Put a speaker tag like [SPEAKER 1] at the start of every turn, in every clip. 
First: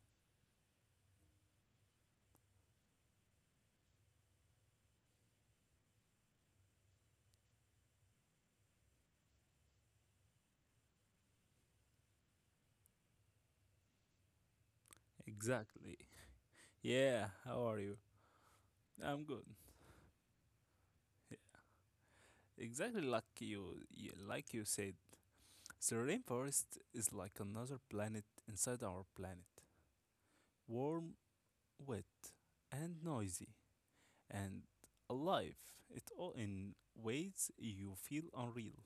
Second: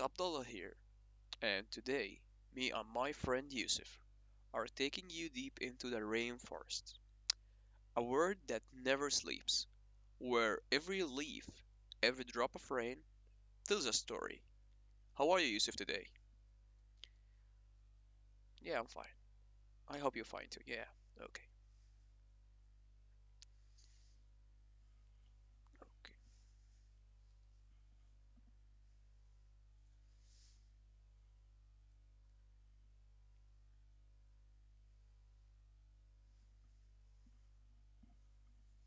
[SPEAKER 1] Abdullah here, and today, me and my friend Yusuf are taking you deep into the rainforest, a world that never sleeps, where every leaf, every drop of rain tells a story. How are you, Yusuf,
[SPEAKER 2] Exactly.
[SPEAKER 1] today?
[SPEAKER 2] Yeah, how are you?
[SPEAKER 1] Yeah, I'm fine.
[SPEAKER 2] I'm good.
[SPEAKER 1] I hope you're fine too. Yeah, okay,
[SPEAKER 2] Yeah. Exactly like you said. The
[SPEAKER 1] okay.
[SPEAKER 2] rainforest is like another planet inside our planet. Warm, wet, and noisy and alive. It all in ways you feel unreal.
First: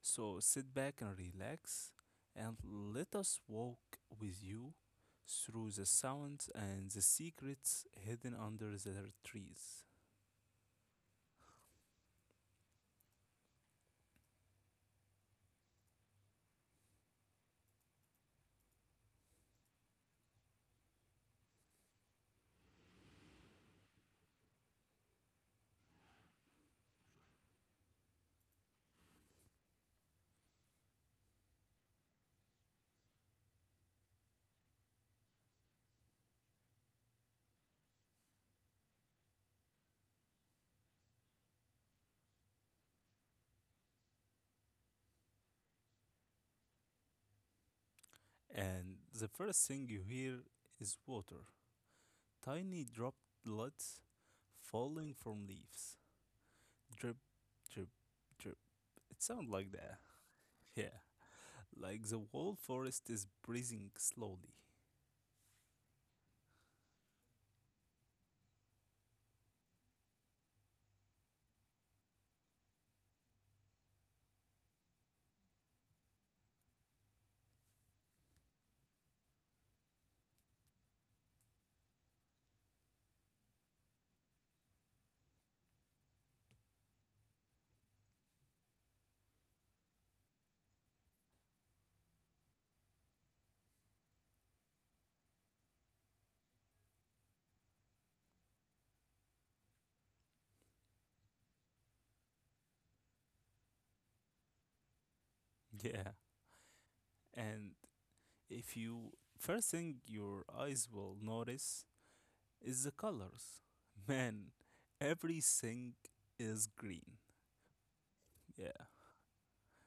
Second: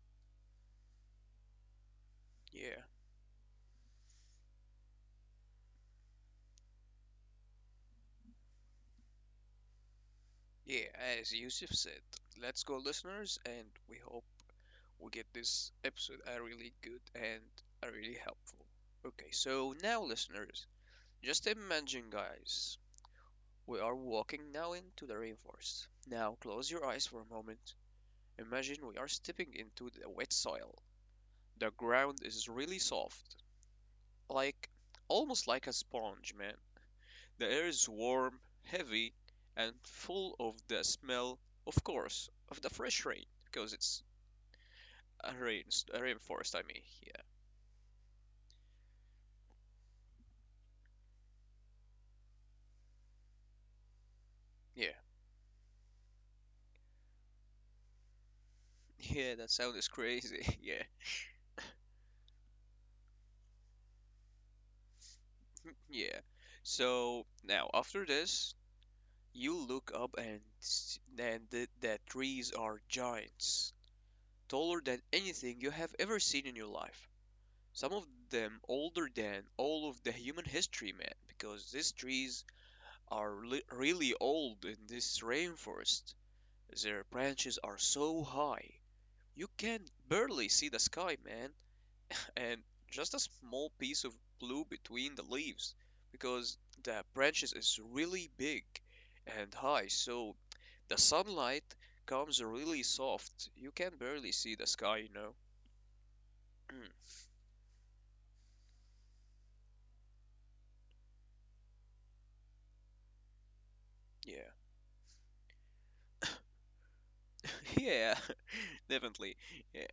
[SPEAKER 2] So sit back and relax and
[SPEAKER 1] Yeah,
[SPEAKER 2] let us walk with you through the sounds and the secrets hidden under the trees.
[SPEAKER 1] yeah, as Yusuf said, let's go, listeners, and we hope will get this episode a really good and a really helpful. Okay, so now, listeners, just imagine, guys, we are walking now into the rainforest. Now, close your eyes for a moment. Imagine we are stepping into the wet soil. The ground is really soft, like almost like a sponge, man. The air is warm, heavy, and full of the smell, of course, of the fresh rain, because it's a rain, a rainforest. I mean, yeah,
[SPEAKER 2] And the first thing you hear is water. Tiny droplets
[SPEAKER 1] yeah.
[SPEAKER 2] falling from leaves. Drip, drip, drip. It
[SPEAKER 1] Yeah, that
[SPEAKER 2] sounds like
[SPEAKER 1] sound is
[SPEAKER 2] that.
[SPEAKER 1] crazy. Yeah.
[SPEAKER 2] Yeah. Like the whole forest is breathing slowly.
[SPEAKER 1] Yeah. So now after this, you look up and s- and th that trees are giants, taller than anything you have ever seen in your life. Some of them older than all of the human history, man, because these trees are li really old in this rainforest. Their branches are so high, you can barely see the sky, man. And just a small piece of blue between the leaves, because the branches is really big and high, so the sunlight comes really soft. You can barely see the sky, you know.
[SPEAKER 2] Yeah.
[SPEAKER 1] Mm,
[SPEAKER 2] And if you. First thing your eyes will notice is the colors. Man,
[SPEAKER 1] yeah,
[SPEAKER 2] everything is green.
[SPEAKER 1] yeah,
[SPEAKER 2] Yeah.
[SPEAKER 1] definitely. Yeah,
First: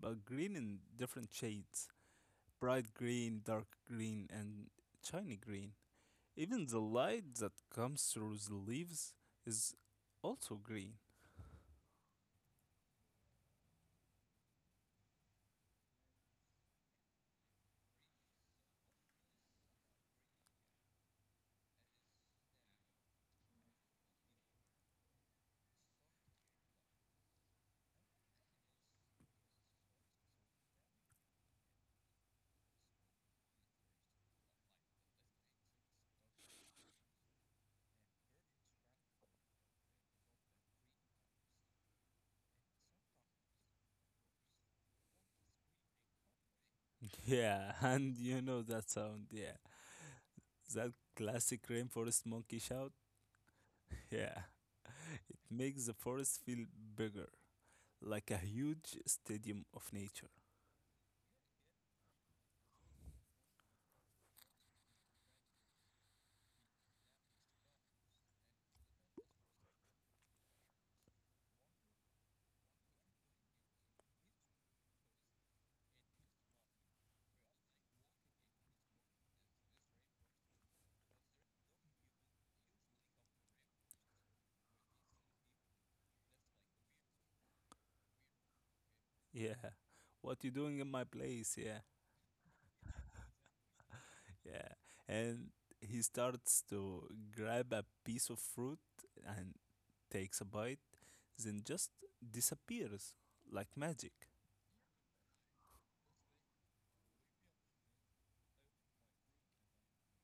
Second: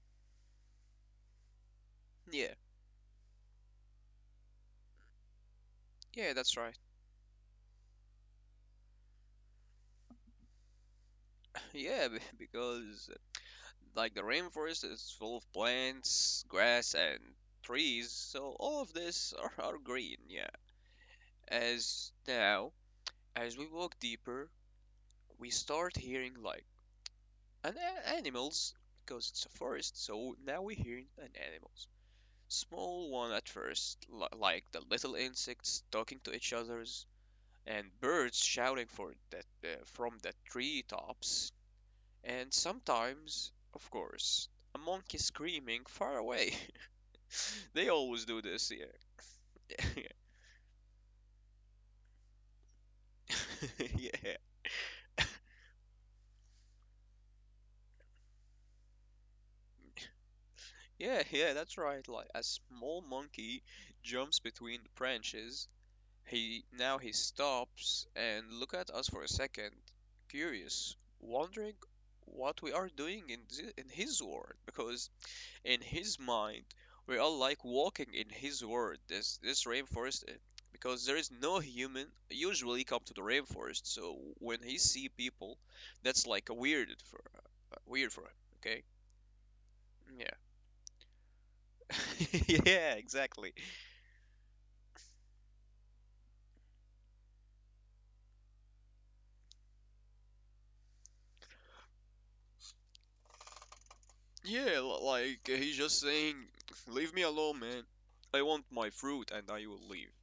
[SPEAKER 2] But green in different shades,
[SPEAKER 1] yeah,
[SPEAKER 2] bright green, dark green, and shiny green.
[SPEAKER 1] yeah, that's
[SPEAKER 2] Even
[SPEAKER 1] right.
[SPEAKER 2] the light that comes through the leaves is also green.
[SPEAKER 1] Yeah, because like the rainforest is full of plants, grass, and trees, so all of this are green, yeah. As now, as we walk deeper, we start hearing like an animals, because it's a forest, so now we hear an animals, small one at first, like the little insects talking to each others, and birds shouting for that from the treetops, and sometimes, of course, a monkey screaming far away.
[SPEAKER 2] Yeah,
[SPEAKER 1] They
[SPEAKER 2] and
[SPEAKER 1] always
[SPEAKER 2] you
[SPEAKER 1] do
[SPEAKER 2] know
[SPEAKER 1] this,
[SPEAKER 2] that sound,
[SPEAKER 1] yeah.
[SPEAKER 2] yeah. That classic rainforest monkey shout.
[SPEAKER 1] Yeah,
[SPEAKER 2] Yeah, it makes the forest feel bigger, like a huge stadium of nature.
[SPEAKER 1] yeah, yeah, that's right. Like a small monkey jumps between the branches. He now he stops and look at us for a second, curious, wondering what we are doing in his world, because in his mind, we are like walking in his world. This rainforest, because there is no human usually come to the rainforest. So when he see people, that's like a weird for weird for him. Okay.
[SPEAKER 2] Yeah, what you doing in my place? Yeah,
[SPEAKER 1] Yeah. Yeah. Exactly.
[SPEAKER 2] yeah. And he starts to grab a piece of fruit and takes a bite, then just disappears like magic.
[SPEAKER 1] Yeah, like he's just saying, "Leave me alone, man. I want my fruit, and I will leave."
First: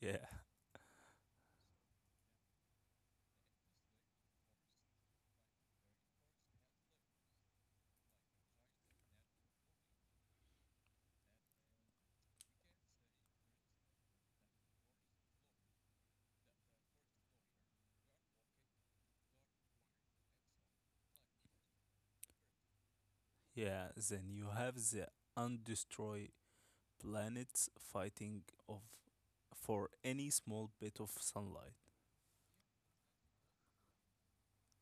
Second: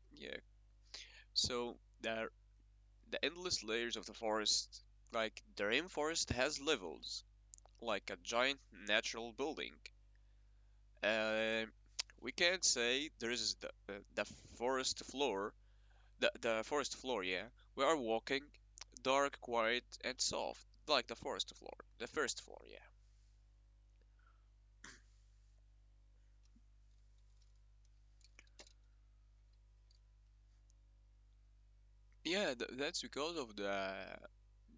[SPEAKER 2] Yeah.
[SPEAKER 1] Yeah. So there, the endless layers of the forest, like the rainforest, has levels, like a giant natural building. Uh, we can't say there is the forest floor. The forest floor, yeah. We are walking, dark, quiet, and soft, like the forest floor, the first floor, yeah.
[SPEAKER 2] Yeah, then you have the undestroyed planets fighting of for any small bit of sunlight.
[SPEAKER 1] Yeah, th that's because of the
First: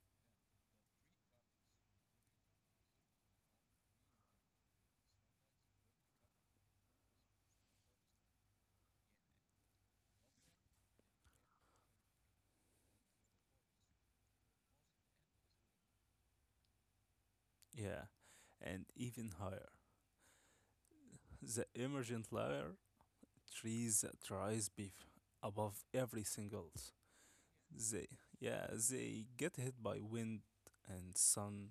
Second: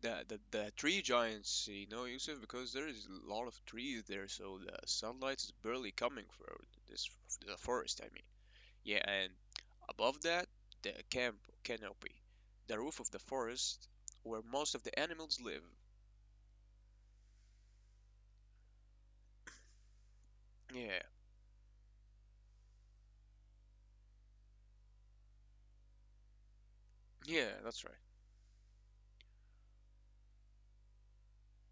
[SPEAKER 1] the, the the tree giants, you know, Yusuf, because there is a lot of trees there, so the sunlight is barely coming through this the forest, I mean. Yeah, and above that, the camp canopy, the roof of the forest, where most of the animals live.
[SPEAKER 2] Yeah, and even higher,
[SPEAKER 1] Yeah,
[SPEAKER 2] the emergent layer trees that rise beef above everything else.
[SPEAKER 1] yeah, that's right.
[SPEAKER 2] They, yeah, they get hit by wind and sun,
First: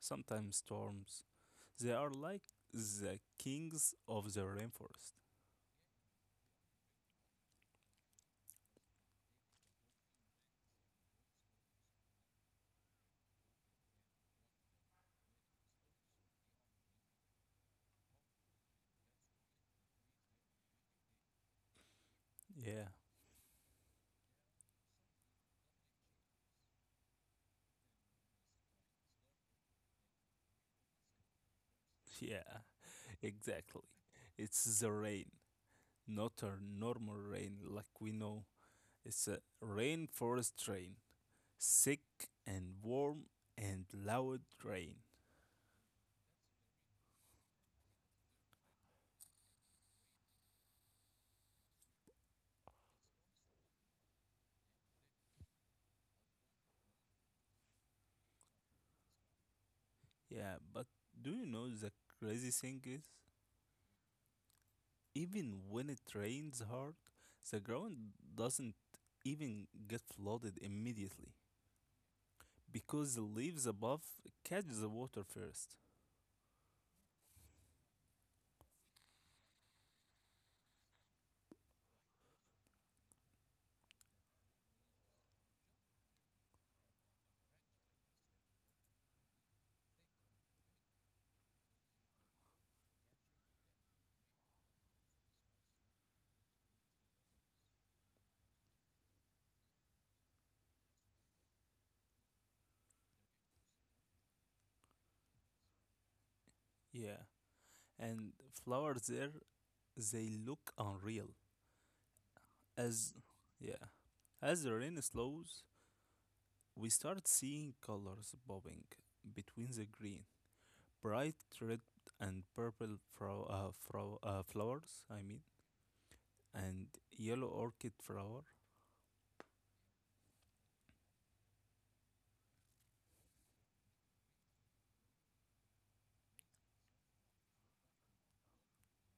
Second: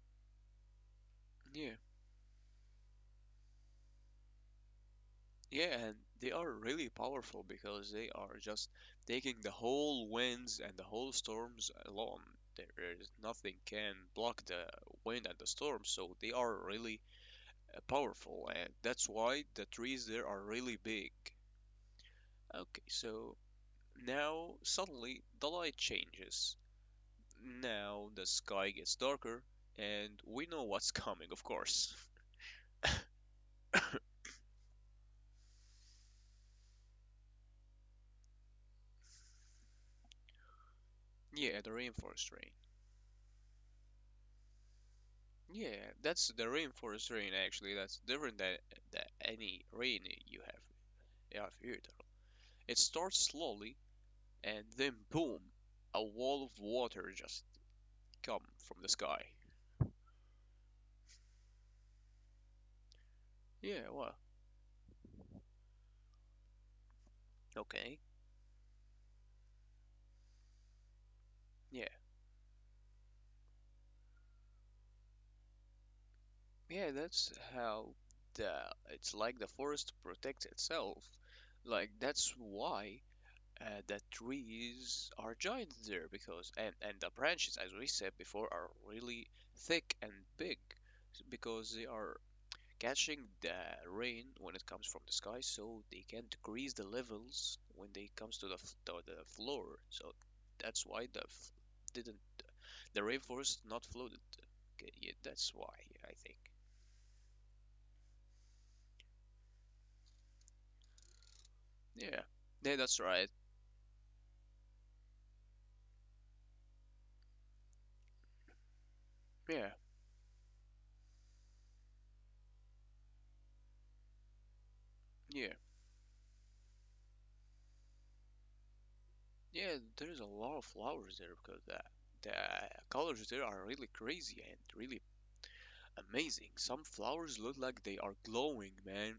[SPEAKER 2] sometimes storms.
[SPEAKER 1] Yeah.
[SPEAKER 2] They are like the kings of the rainforest.
[SPEAKER 1] Yeah, and they are really powerful because they are just taking the whole winds and the whole storms along. There is nothing can block the wind and the storm, so they are really powerful, and that's why the trees there are really big. Okay,
[SPEAKER 2] Yeah,
[SPEAKER 1] so now, suddenly, the light changes. Now the sky gets darker, and we know what's coming, of course.
[SPEAKER 2] yeah, exactly. It's the rain. Not a normal rain like we know. It's a rainforest rain.
[SPEAKER 1] Yeah, the
[SPEAKER 2] Thick
[SPEAKER 1] rainforest rain.
[SPEAKER 2] and warm and loud rain.
[SPEAKER 1] Yeah, that's the rainforest rain actually. That's different than any rain you have you have heard of. It starts slowly, and then boom, a wall of water just come from the sky.
[SPEAKER 2] Yeah, but do you know the crazy thing is?
[SPEAKER 1] Yeah, well,
[SPEAKER 2] Even when it rains hard, the
[SPEAKER 1] okay.
[SPEAKER 2] ground doesn't even get flooded immediately
[SPEAKER 1] Yeah,
[SPEAKER 2] because the leaves above catch the water first.
[SPEAKER 1] yeah, that's how the it's like the forest protects itself. Like, that's why the trees are giant there, because and the branches, as we said before, are really thick and big, because they are catching the rain when it comes from the sky, so they can decrease the levels when they comes to the floor. So that's why didn't the rainforest not flooded. Okay, yeah, that's why. Yeah, I think.
[SPEAKER 2] Yeah, and flowers there, they look unreal.
[SPEAKER 1] Yeah. Yeah, that's
[SPEAKER 2] As,
[SPEAKER 1] right.
[SPEAKER 2] yeah, as the rain slows, we start seeing colors bobbing
[SPEAKER 1] Yeah,
[SPEAKER 2] between the green, bright red and purple flowers, I mean,
[SPEAKER 1] yeah,
[SPEAKER 2] and yellow orchid flower.
[SPEAKER 1] yeah, there's a lot of flowers there, because the colors there are really crazy and really amazing. Some flowers look like they are glowing, man,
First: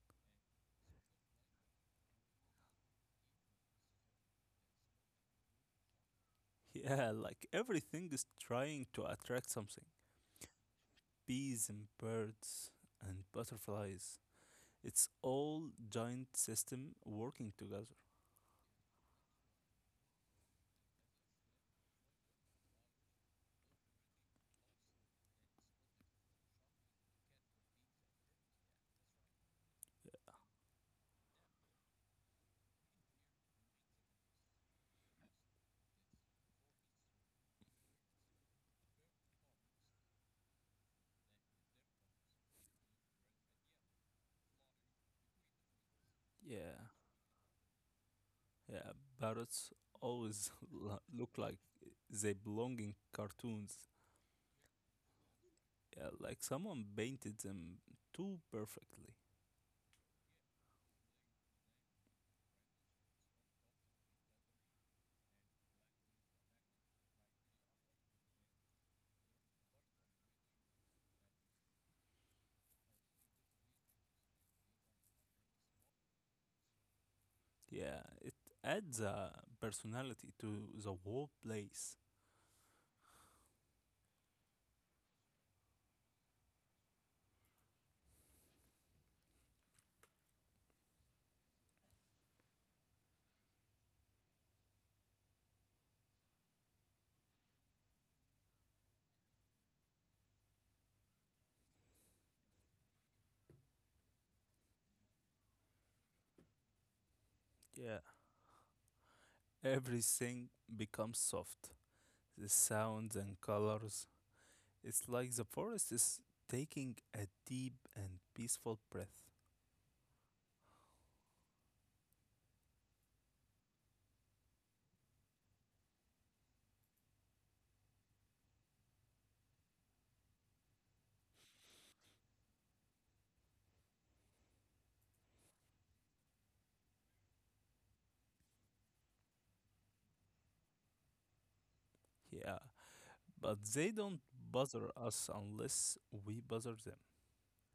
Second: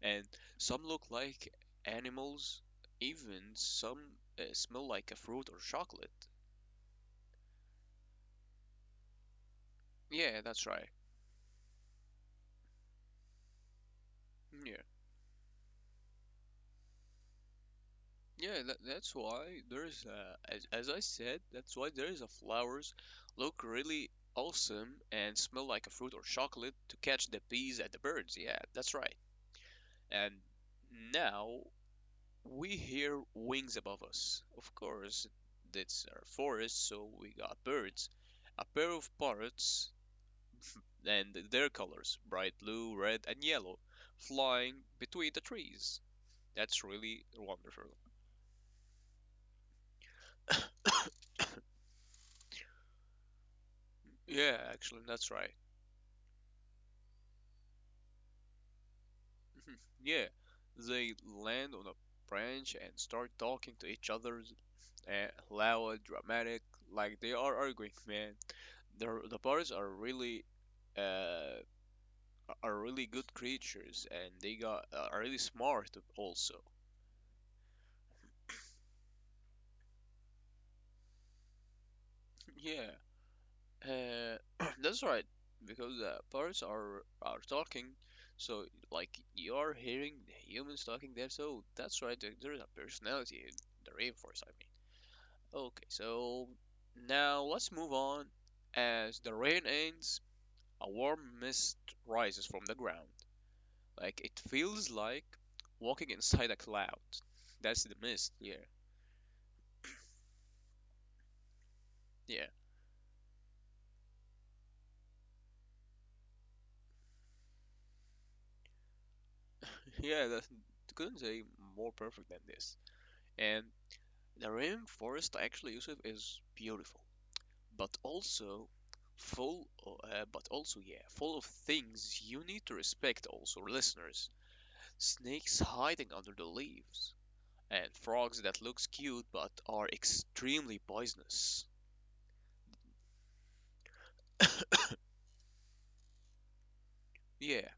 [SPEAKER 1] and some look like animals, even some smell like a fruit or chocolate.
[SPEAKER 2] Yeah, like everything is trying to attract something.
[SPEAKER 1] Yeah, that's right.
[SPEAKER 2] Bees and birds and butterflies.
[SPEAKER 1] Yeah,
[SPEAKER 2] It's all giant system working together.
[SPEAKER 1] yeah, that's why there's, as I said, that's why there is a flowers look really awesome and smell like a fruit or chocolate to catch the bees and the birds. Yeah, that's right. And now we hear wings above us. Of course, that's our forest, so we got birds. A pair of parrots and their colors, bright blue, red, and yellow, flying between the trees. That's
[SPEAKER 2] Yeah,
[SPEAKER 1] really wonderful.
[SPEAKER 2] yeah. Parrots always look like they belong in cartoons.
[SPEAKER 1] Yeah, actually, that's right.
[SPEAKER 2] Yeah, like someone painted them too perfectly.
[SPEAKER 1] Yeah, they land on a branch and start talking to each other, uh, loud, dramatic, like they are arguing, man. The birds are uh, really good creatures, and they got are really smart also.
[SPEAKER 2] Yeah, it adds a personality to the whole place.
[SPEAKER 1] Yeah. Uh, that's right, because the parrots are talking, so like you are hearing the humans talking there. So that's right. There's a personality in the rainforest, I mean. Okay, so now let's move on. As the rain ends, a warm mist rises from the ground. Like, it feels like walking inside a cloud. That's the
[SPEAKER 2] Yeah,
[SPEAKER 1] mist. Yeah,
[SPEAKER 2] everything becomes soft.
[SPEAKER 1] yeah,
[SPEAKER 2] The sounds and colors. It's like the forest is taking a deep and peaceful breath.
[SPEAKER 1] yeah. That couldn't say more perfect than this. And the rainforest actually, Yusuf, is beautiful, but also full, but also yeah, full of things you need to respect. Also, listeners, snakes hiding under the leaves, and frogs that looks cute but are extremely poisonous.
[SPEAKER 2] Yeah, but they don't bother us unless we bother them.
[SPEAKER 1] Yeah,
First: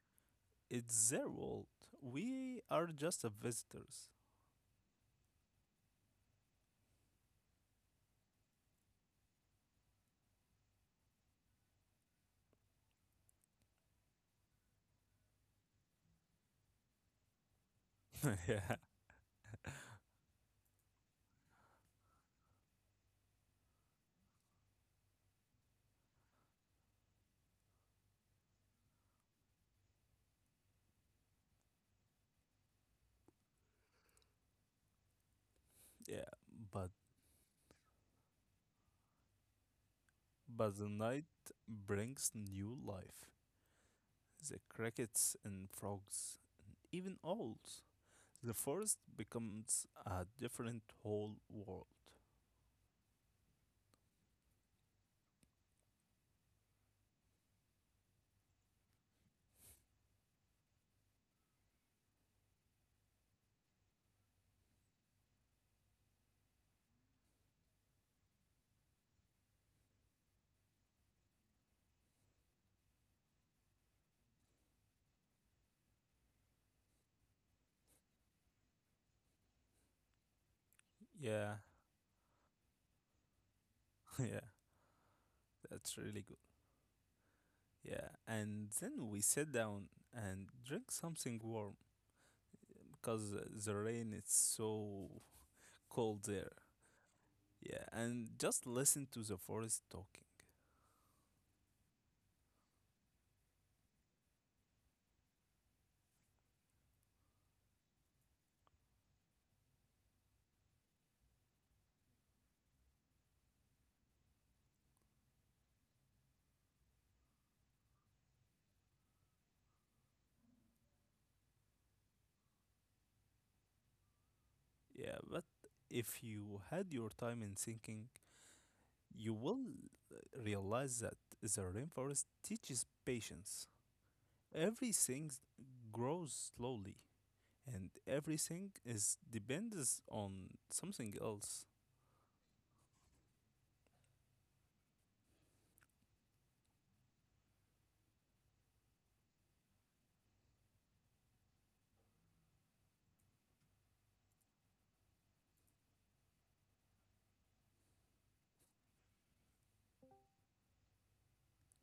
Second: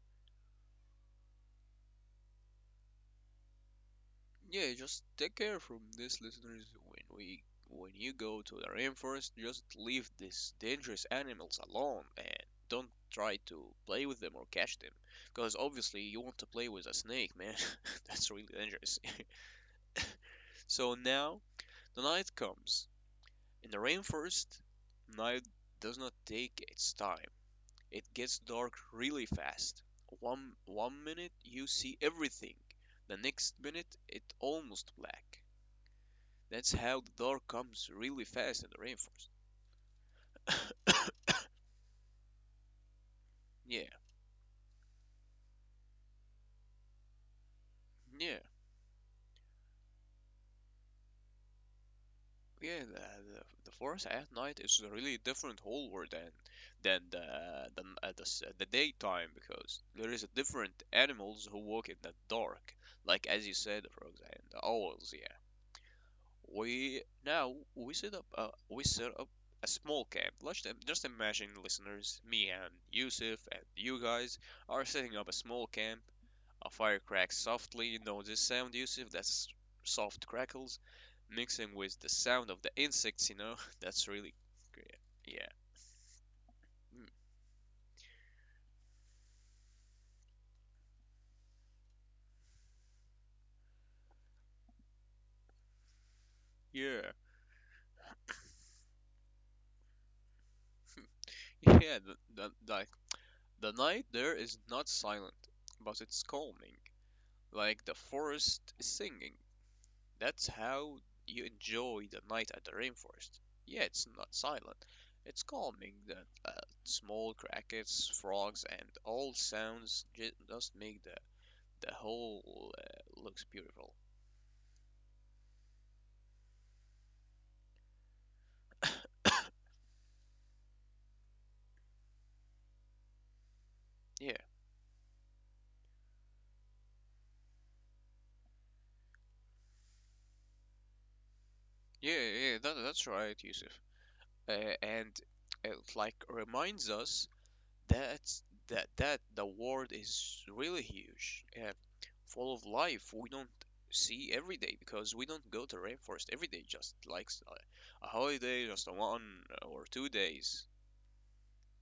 [SPEAKER 2] It's their world. We are just a visitors.
[SPEAKER 1] yeah, just take care from this, listeners. When you go to the rainforest, just leave these dangerous animals alone and don't try to play with them or catch them, because obviously you want to play with a snake, man. That's really
[SPEAKER 2] yeah,
[SPEAKER 1] dangerous. So now the night comes. In the rainforest, night does not take its time. It gets dark really fast. One minute you see everything, the next minute it's almost black.
[SPEAKER 2] yeah,
[SPEAKER 1] That's
[SPEAKER 2] but
[SPEAKER 1] how the door comes really fast and reinforced.
[SPEAKER 2] But the night brings new life.
[SPEAKER 1] Yeah,
[SPEAKER 2] The crickets and frogs, even owls.
[SPEAKER 1] yeah,
[SPEAKER 2] The forest becomes a different whole world.
[SPEAKER 1] yeah. The forest at night is a really different whole world than the daytime, because there is a different animals who walk in the dark, like, as you said, for example, the owls. Yeah, we now we set up a we set up a small camp. Let's im- just imagine, listeners, me and Yusuf and you guys are setting up a small camp. A fire cracks softly, you know this sound, Yusuf? That's soft crackles
[SPEAKER 2] Yeah,
[SPEAKER 1] mixing with the sound of the insects, you know? That's really
[SPEAKER 2] yeah,
[SPEAKER 1] great. Yeah.
[SPEAKER 2] that's really good.
[SPEAKER 1] Mm.
[SPEAKER 2] Yeah, and then we sit down and drink something warm because the rain is so cold there.
[SPEAKER 1] Yeah.
[SPEAKER 2] Yeah, and just listen to the forest talking.
[SPEAKER 1] Yeah, the, like, the night there is not silent, but it's calming. Like the forest is singing. That's how you enjoy the night at the rainforest. Yeah, it's not silent. It's calming. The uh, small crickets, frogs, and all sounds just make the whole looks beautiful.
[SPEAKER 2] Yeah, but if you had your time in thinking, you will realize that the rainforest teaches patience.
[SPEAKER 1] Yeah,
[SPEAKER 2] Everything grows slowly, and everything is depends on something else.
[SPEAKER 1] yeah, yeah. Yeah, that's right, Yusuf. Uh, and it like reminds us that that the world is really huge, full of life. We don't see every day because we don't go to rainforest every day. Just like, a holiday, just a 1 or 2 days.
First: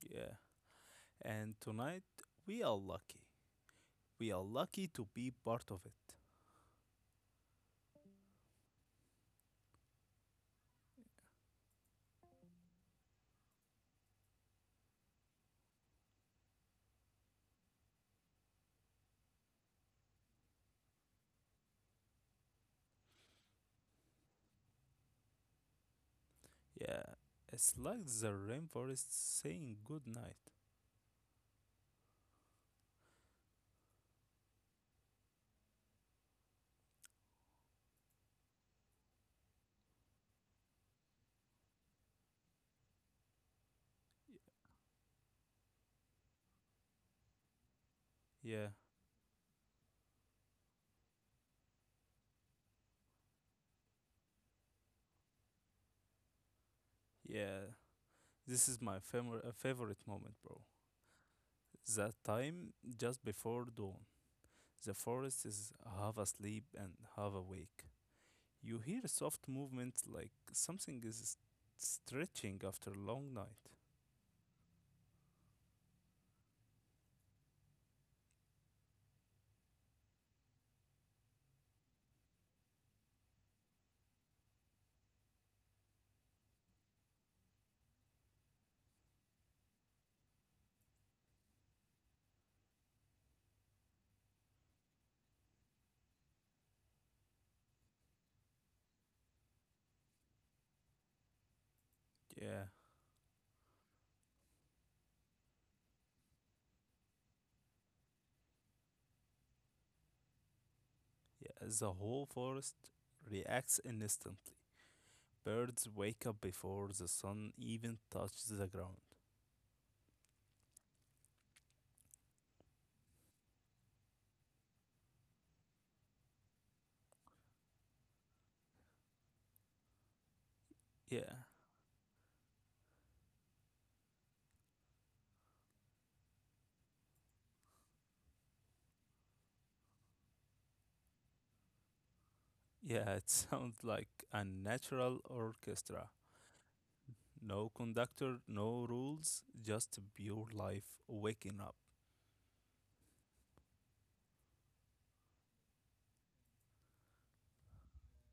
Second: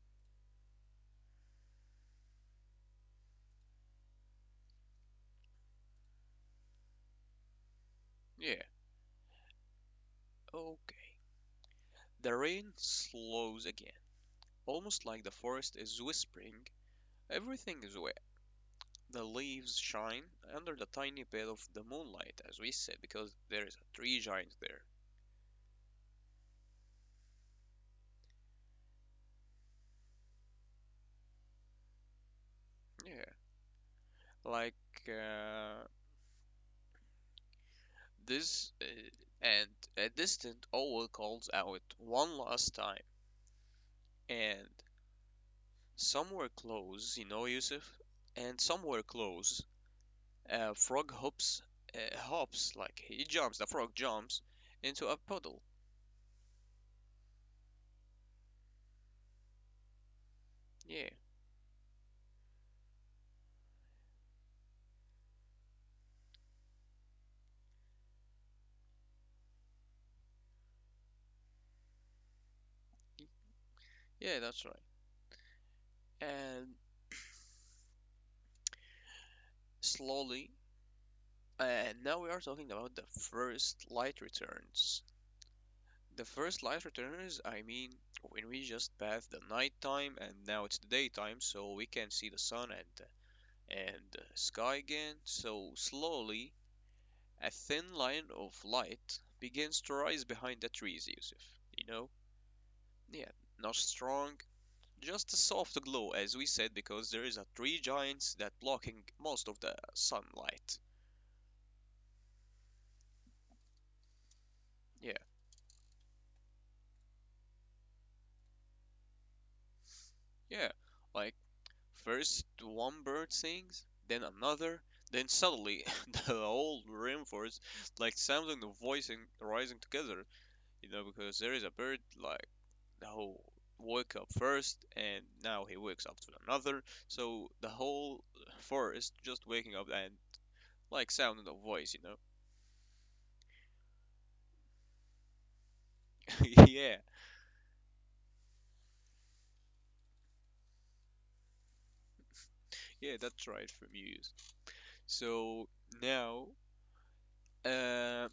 [SPEAKER 2] Yeah. And tonight we are lucky. We are lucky to be part of it.
[SPEAKER 1] Yeah. Okay. The rain slows again, almost like the forest is whispering. Everything is well. The leaves shine under the tiny bit of the moonlight, as we said, because there is a tree giant there.
[SPEAKER 2] Yeah. It's like the rainforest saying good night.
[SPEAKER 1] Yeah, like uh, this, uh, and a distant owl calls out one last time, and somewhere close, you know, Yusuf, and
[SPEAKER 2] Yeah.
[SPEAKER 1] somewhere close, a frog hops, like he jumps. The frog jumps into a puddle.
[SPEAKER 2] Yeah. This is my favorite moment, bro.
[SPEAKER 1] Yeah,
[SPEAKER 2] That time just before dawn. The forest is half asleep and half awake. You hear soft movements like something is stretching after a long night.
[SPEAKER 1] yeah, that's right. And slowly And now we are talking about the first light returns. The first light returns, I mean, when we just passed the nighttime, and now it's the daytime, so we can see the sun and the sky again. So slowly, a thin line of light begins to rise behind the trees, Yusuf. You know?
[SPEAKER 2] Yeah,
[SPEAKER 1] Yeah, not strong, just a soft glow, as we said, because there is a tree giants that blocking most of the sunlight.
[SPEAKER 2] yeah, the whole forest reacts instantly.
[SPEAKER 1] Yeah,
[SPEAKER 2] Birds wake up before the sun even touches the ground.
[SPEAKER 1] yeah, like, first one bird sings, then another, then suddenly the whole rainforest like sounding the voice and rising together, because
[SPEAKER 2] Yeah,
[SPEAKER 1] there is a bird like the whole woke up first, and now he wakes up to another, so the whole forest just waking up and like sounding a voice.
[SPEAKER 2] yeah, it sounds like a natural orchestra.
[SPEAKER 1] Yeah,
[SPEAKER 2] No conductor, no rules, just pure life waking up.
[SPEAKER 1] yeah, that's right from Muse. So now uh,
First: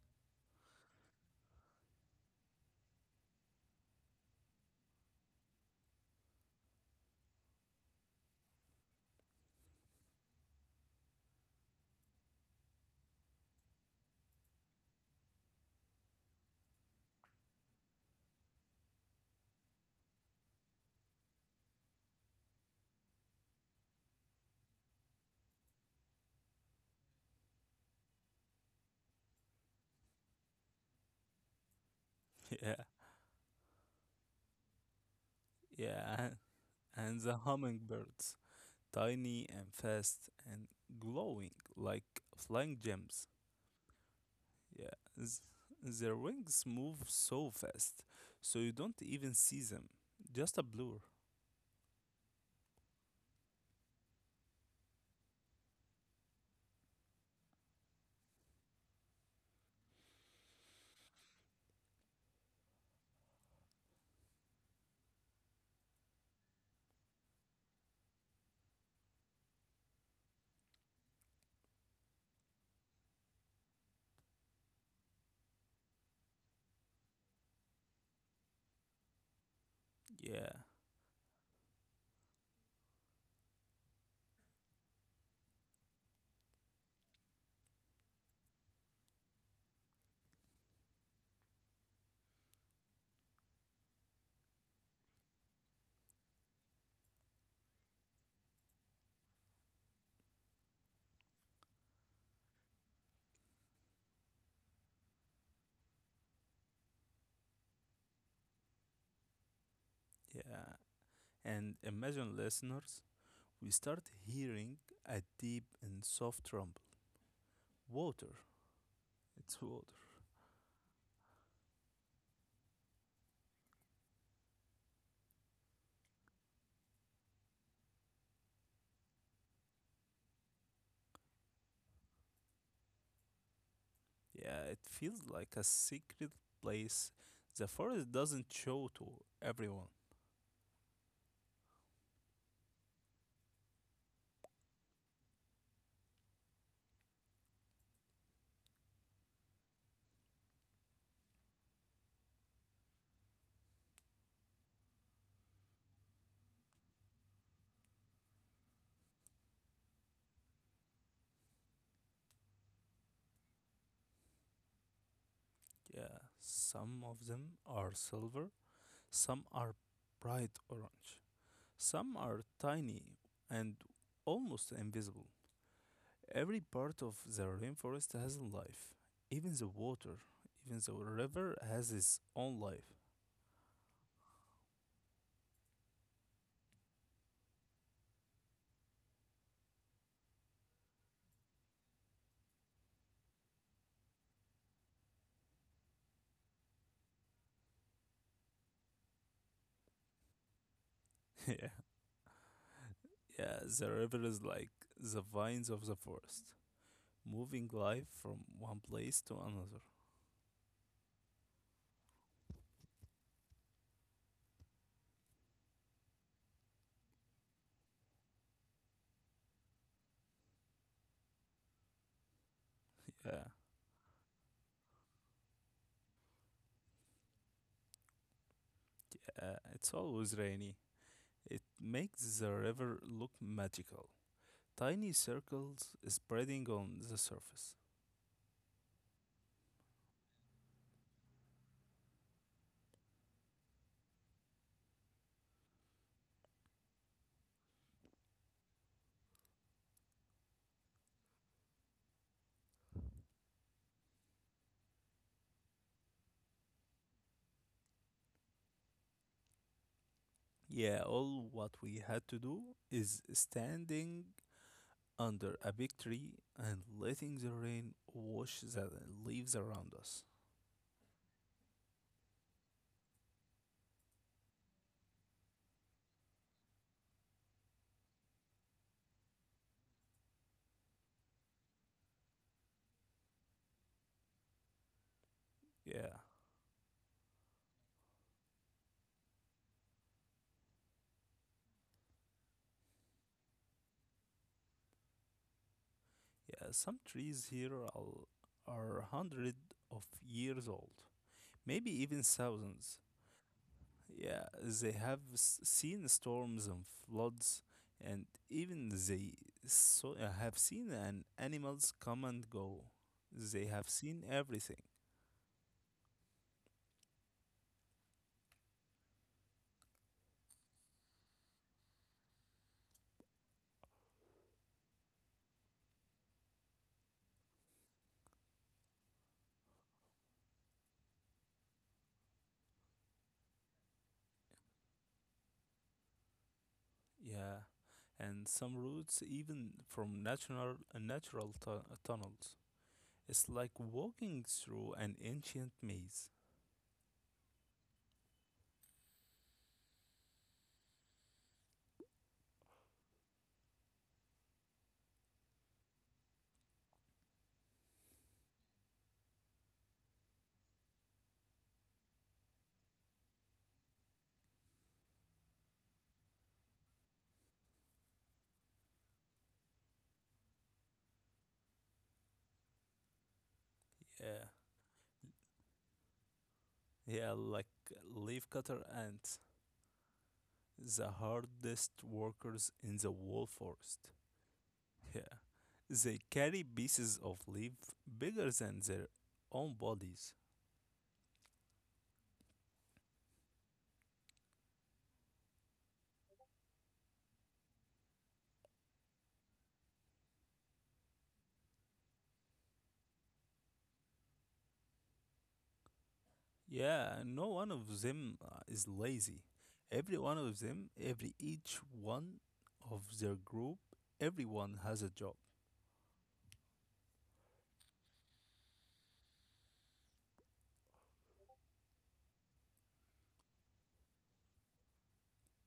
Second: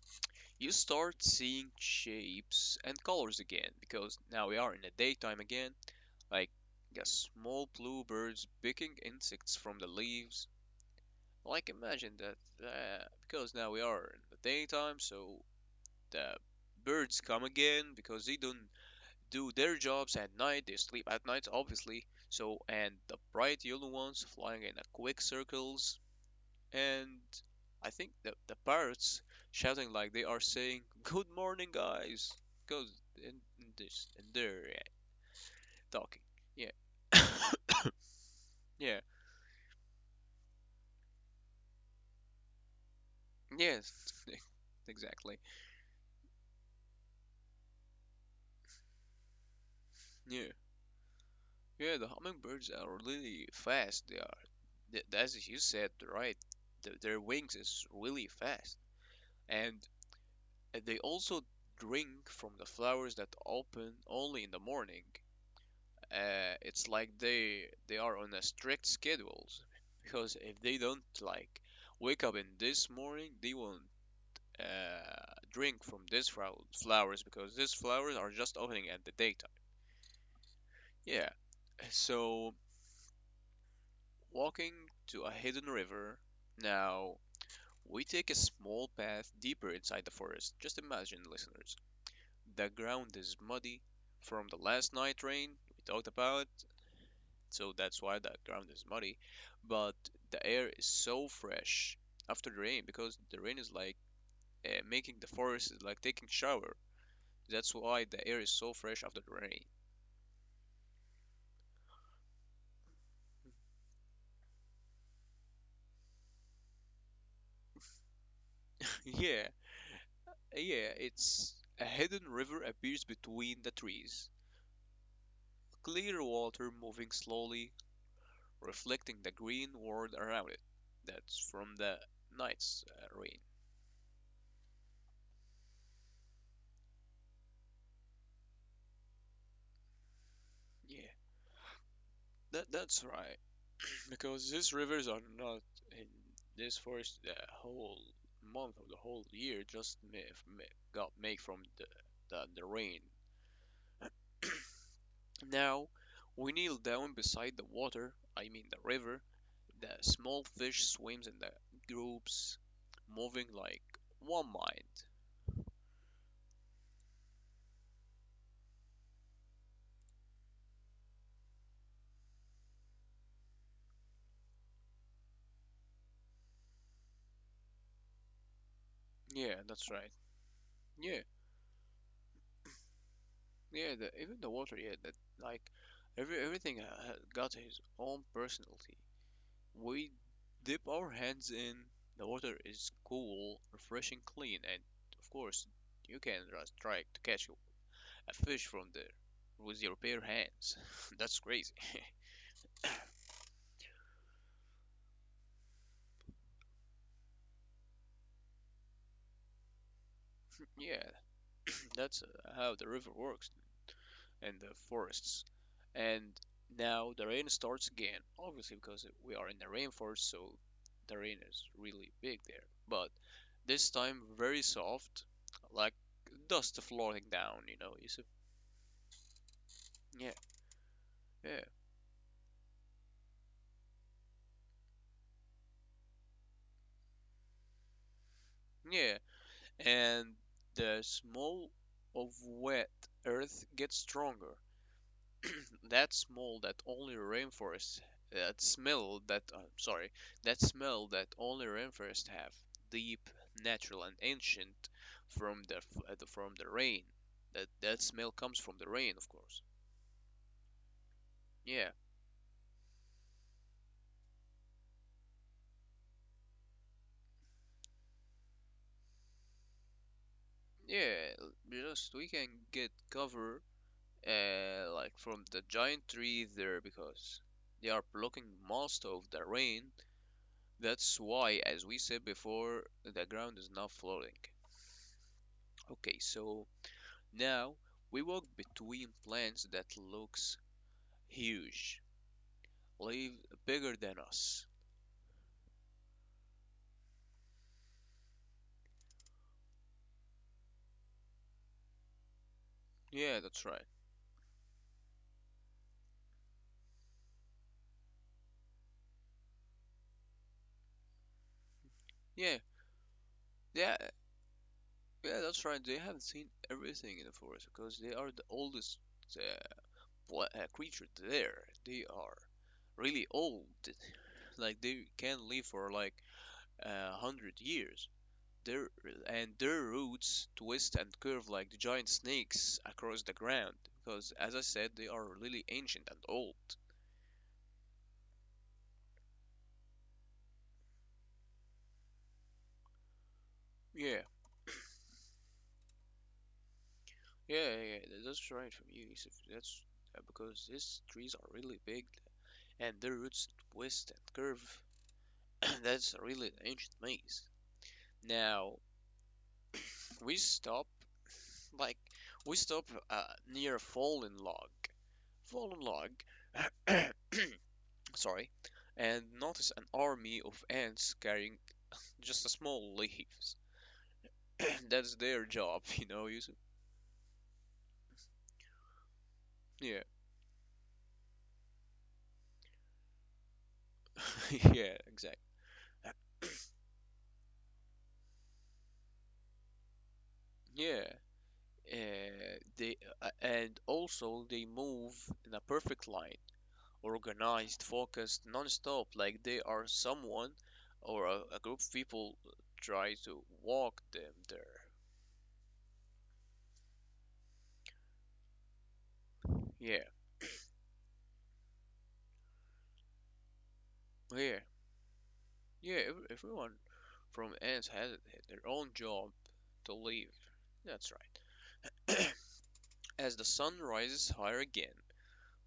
[SPEAKER 1] you start seeing shapes and colors again because now we are in the daytime again, like yeah, small blue birds picking insects from the leaves. Like imagine that, because now we are in the daytime, so the birds come again because they don't do their jobs at night. They sleep at night, obviously. So and the bright yellow ones flying in a quick circles, and I think the parrots shouting like they are saying "Good morning, guys,"
[SPEAKER 2] Yeah,
[SPEAKER 1] because in, in this and they're yeah, talking.
[SPEAKER 2] yeah,
[SPEAKER 1] Yeah,
[SPEAKER 2] and the hummingbirds.
[SPEAKER 1] yeah.
[SPEAKER 2] Tiny and fast and glowing like flying gems.
[SPEAKER 1] Yes,
[SPEAKER 2] Yeah,
[SPEAKER 1] exactly.
[SPEAKER 2] their wings move so fast, so you don't even see them.
[SPEAKER 1] Yeah,
[SPEAKER 2] Just a blur.
[SPEAKER 1] yeah. The hummingbirds are really fast. They are. Th- As you said, right? Th- their wings is really fast, and they also drink from the flowers that open only in the morning. It's like they are on a strict schedules because if they don't like wake up in this morning, they won't drink from these flowers because these flowers are just opening at the daytime.
[SPEAKER 2] Yeah,
[SPEAKER 1] Yeah, so walking to a hidden river. Now, we take a small path deeper inside the forest. Just imagine, listeners. The ground is muddy from the last night rain we talked about, so that's why the ground is muddy. But the air is so fresh after the rain because the rain is like making the forest is like taking shower. That's why the air is so fresh after the rain.
[SPEAKER 2] yeah. And imagine, listeners, we start hearing a deep and soft rumble. Water.
[SPEAKER 1] Yeah,
[SPEAKER 2] It's water.
[SPEAKER 1] yeah, it's a hidden river appears between the trees. Clear water moving slowly, reflecting the green world around it. That's from the night's rain.
[SPEAKER 2] Yeah, it feels like a secret place. The forest doesn't show to everyone.
[SPEAKER 1] Yeah, that's right. Because these rivers are not in this forest the whole month of the whole year. Just got made from the rain. Now we kneel down beside the water. I mean the river. The small fish swims in the groups, moving like one mind.
[SPEAKER 2] Yeah, some of them are silver, some are bright orange. Some are tiny and almost invisible. Every part of the rainforest has a life. Even
[SPEAKER 1] Yeah,
[SPEAKER 2] the
[SPEAKER 1] that's right.
[SPEAKER 2] water, even the
[SPEAKER 1] Yeah,
[SPEAKER 2] river has its own life.
[SPEAKER 1] yeah. The, even the water, yeah. That like everything got his own personality. We dip our hands in. The water is cool, refreshing, clean, and of course, you can just try to catch a fish from there with your bare hands. That's
[SPEAKER 2] yeah.
[SPEAKER 1] crazy.
[SPEAKER 2] Yeah, the river is like the vines of the forest, moving life from one place to another.
[SPEAKER 1] Yeah, that's how the river works. And the forests. And now the rain starts again, obviously because we are in the rainforest, so the rain is really big there. But
[SPEAKER 2] Yeah.
[SPEAKER 1] this time very soft, like dust floating down, you know. You say,
[SPEAKER 2] Yeah, it's
[SPEAKER 1] yeah,
[SPEAKER 2] always rainy.
[SPEAKER 1] yeah,
[SPEAKER 2] It makes the river look magical. Tiny circles spreading on the surface.
[SPEAKER 1] yeah. And the smell of wet earth gets stronger, that smell that only rainforests, that smell that sorry, that smell that only rainforests have, deep natural and ancient, from the from the rain, that smell comes from the rain of course.
[SPEAKER 2] Yeah, all what
[SPEAKER 1] Yeah,
[SPEAKER 2] we had to do is standing under a big tree and letting the rain wash the leaves around us.
[SPEAKER 1] yeah, l- just we can get cover like from the giant tree there because they are blocking most of the rain. That's why as we said before, the ground is not floating. Okay,
[SPEAKER 2] Yeah,
[SPEAKER 1] so now we walk between plants that looks huge, live bigger than us.
[SPEAKER 2] yeah, some trees here are hundred of years old, maybe even thousands.
[SPEAKER 1] Yeah, that's right.
[SPEAKER 2] Yeah, they have seen storms and floods, and even they so, have seen an animals come and
[SPEAKER 1] Yeah,
[SPEAKER 2] go. They have
[SPEAKER 1] yeah,
[SPEAKER 2] seen everything.
[SPEAKER 1] yeah, that's right. They have seen everything in the forest because they are the oldest uh, creature there. They are really old. Like they can live for like 100 years. Their and their roots twist and curve like the giant snakes across the ground because, as I said, they are really ancient and old.
[SPEAKER 2] Yeah, and some routes even from natural natural tunnels. It's like
[SPEAKER 1] Yeah.
[SPEAKER 2] walking through an ancient maze.
[SPEAKER 1] Yeah, yeah, tha- that's right from you, Yusuf. That's because these trees are really big and their roots twist and curve. That's really an ancient maze. Now, we stop, like, we stop uh, near a fallen log. Fallen log, sorry, and notice an army of ants carrying just a small leaves.
[SPEAKER 2] Yeah,
[SPEAKER 1] That's their job, you know, Yusuf?
[SPEAKER 2] yeah, like leafcutter ants,
[SPEAKER 1] Yeah,
[SPEAKER 2] the hardest workers in the wall forest.
[SPEAKER 1] yeah,
[SPEAKER 2] Yeah,
[SPEAKER 1] exactly.
[SPEAKER 2] they carry pieces of leaf bigger than their own bodies.
[SPEAKER 1] Yeah. They And also they move in a perfect line, organized, focused, non-stop, like they are someone or a group of people try to walk them there.
[SPEAKER 2] Yeah, and no one of them is lazy.
[SPEAKER 1] Yeah,
[SPEAKER 2] Every one of them, every each one of their group,
[SPEAKER 1] yeah,
[SPEAKER 2] everyone has a job.
[SPEAKER 1] yeah. ev- Everyone from ants has their own job to leave. That's right. As the sun rises higher again,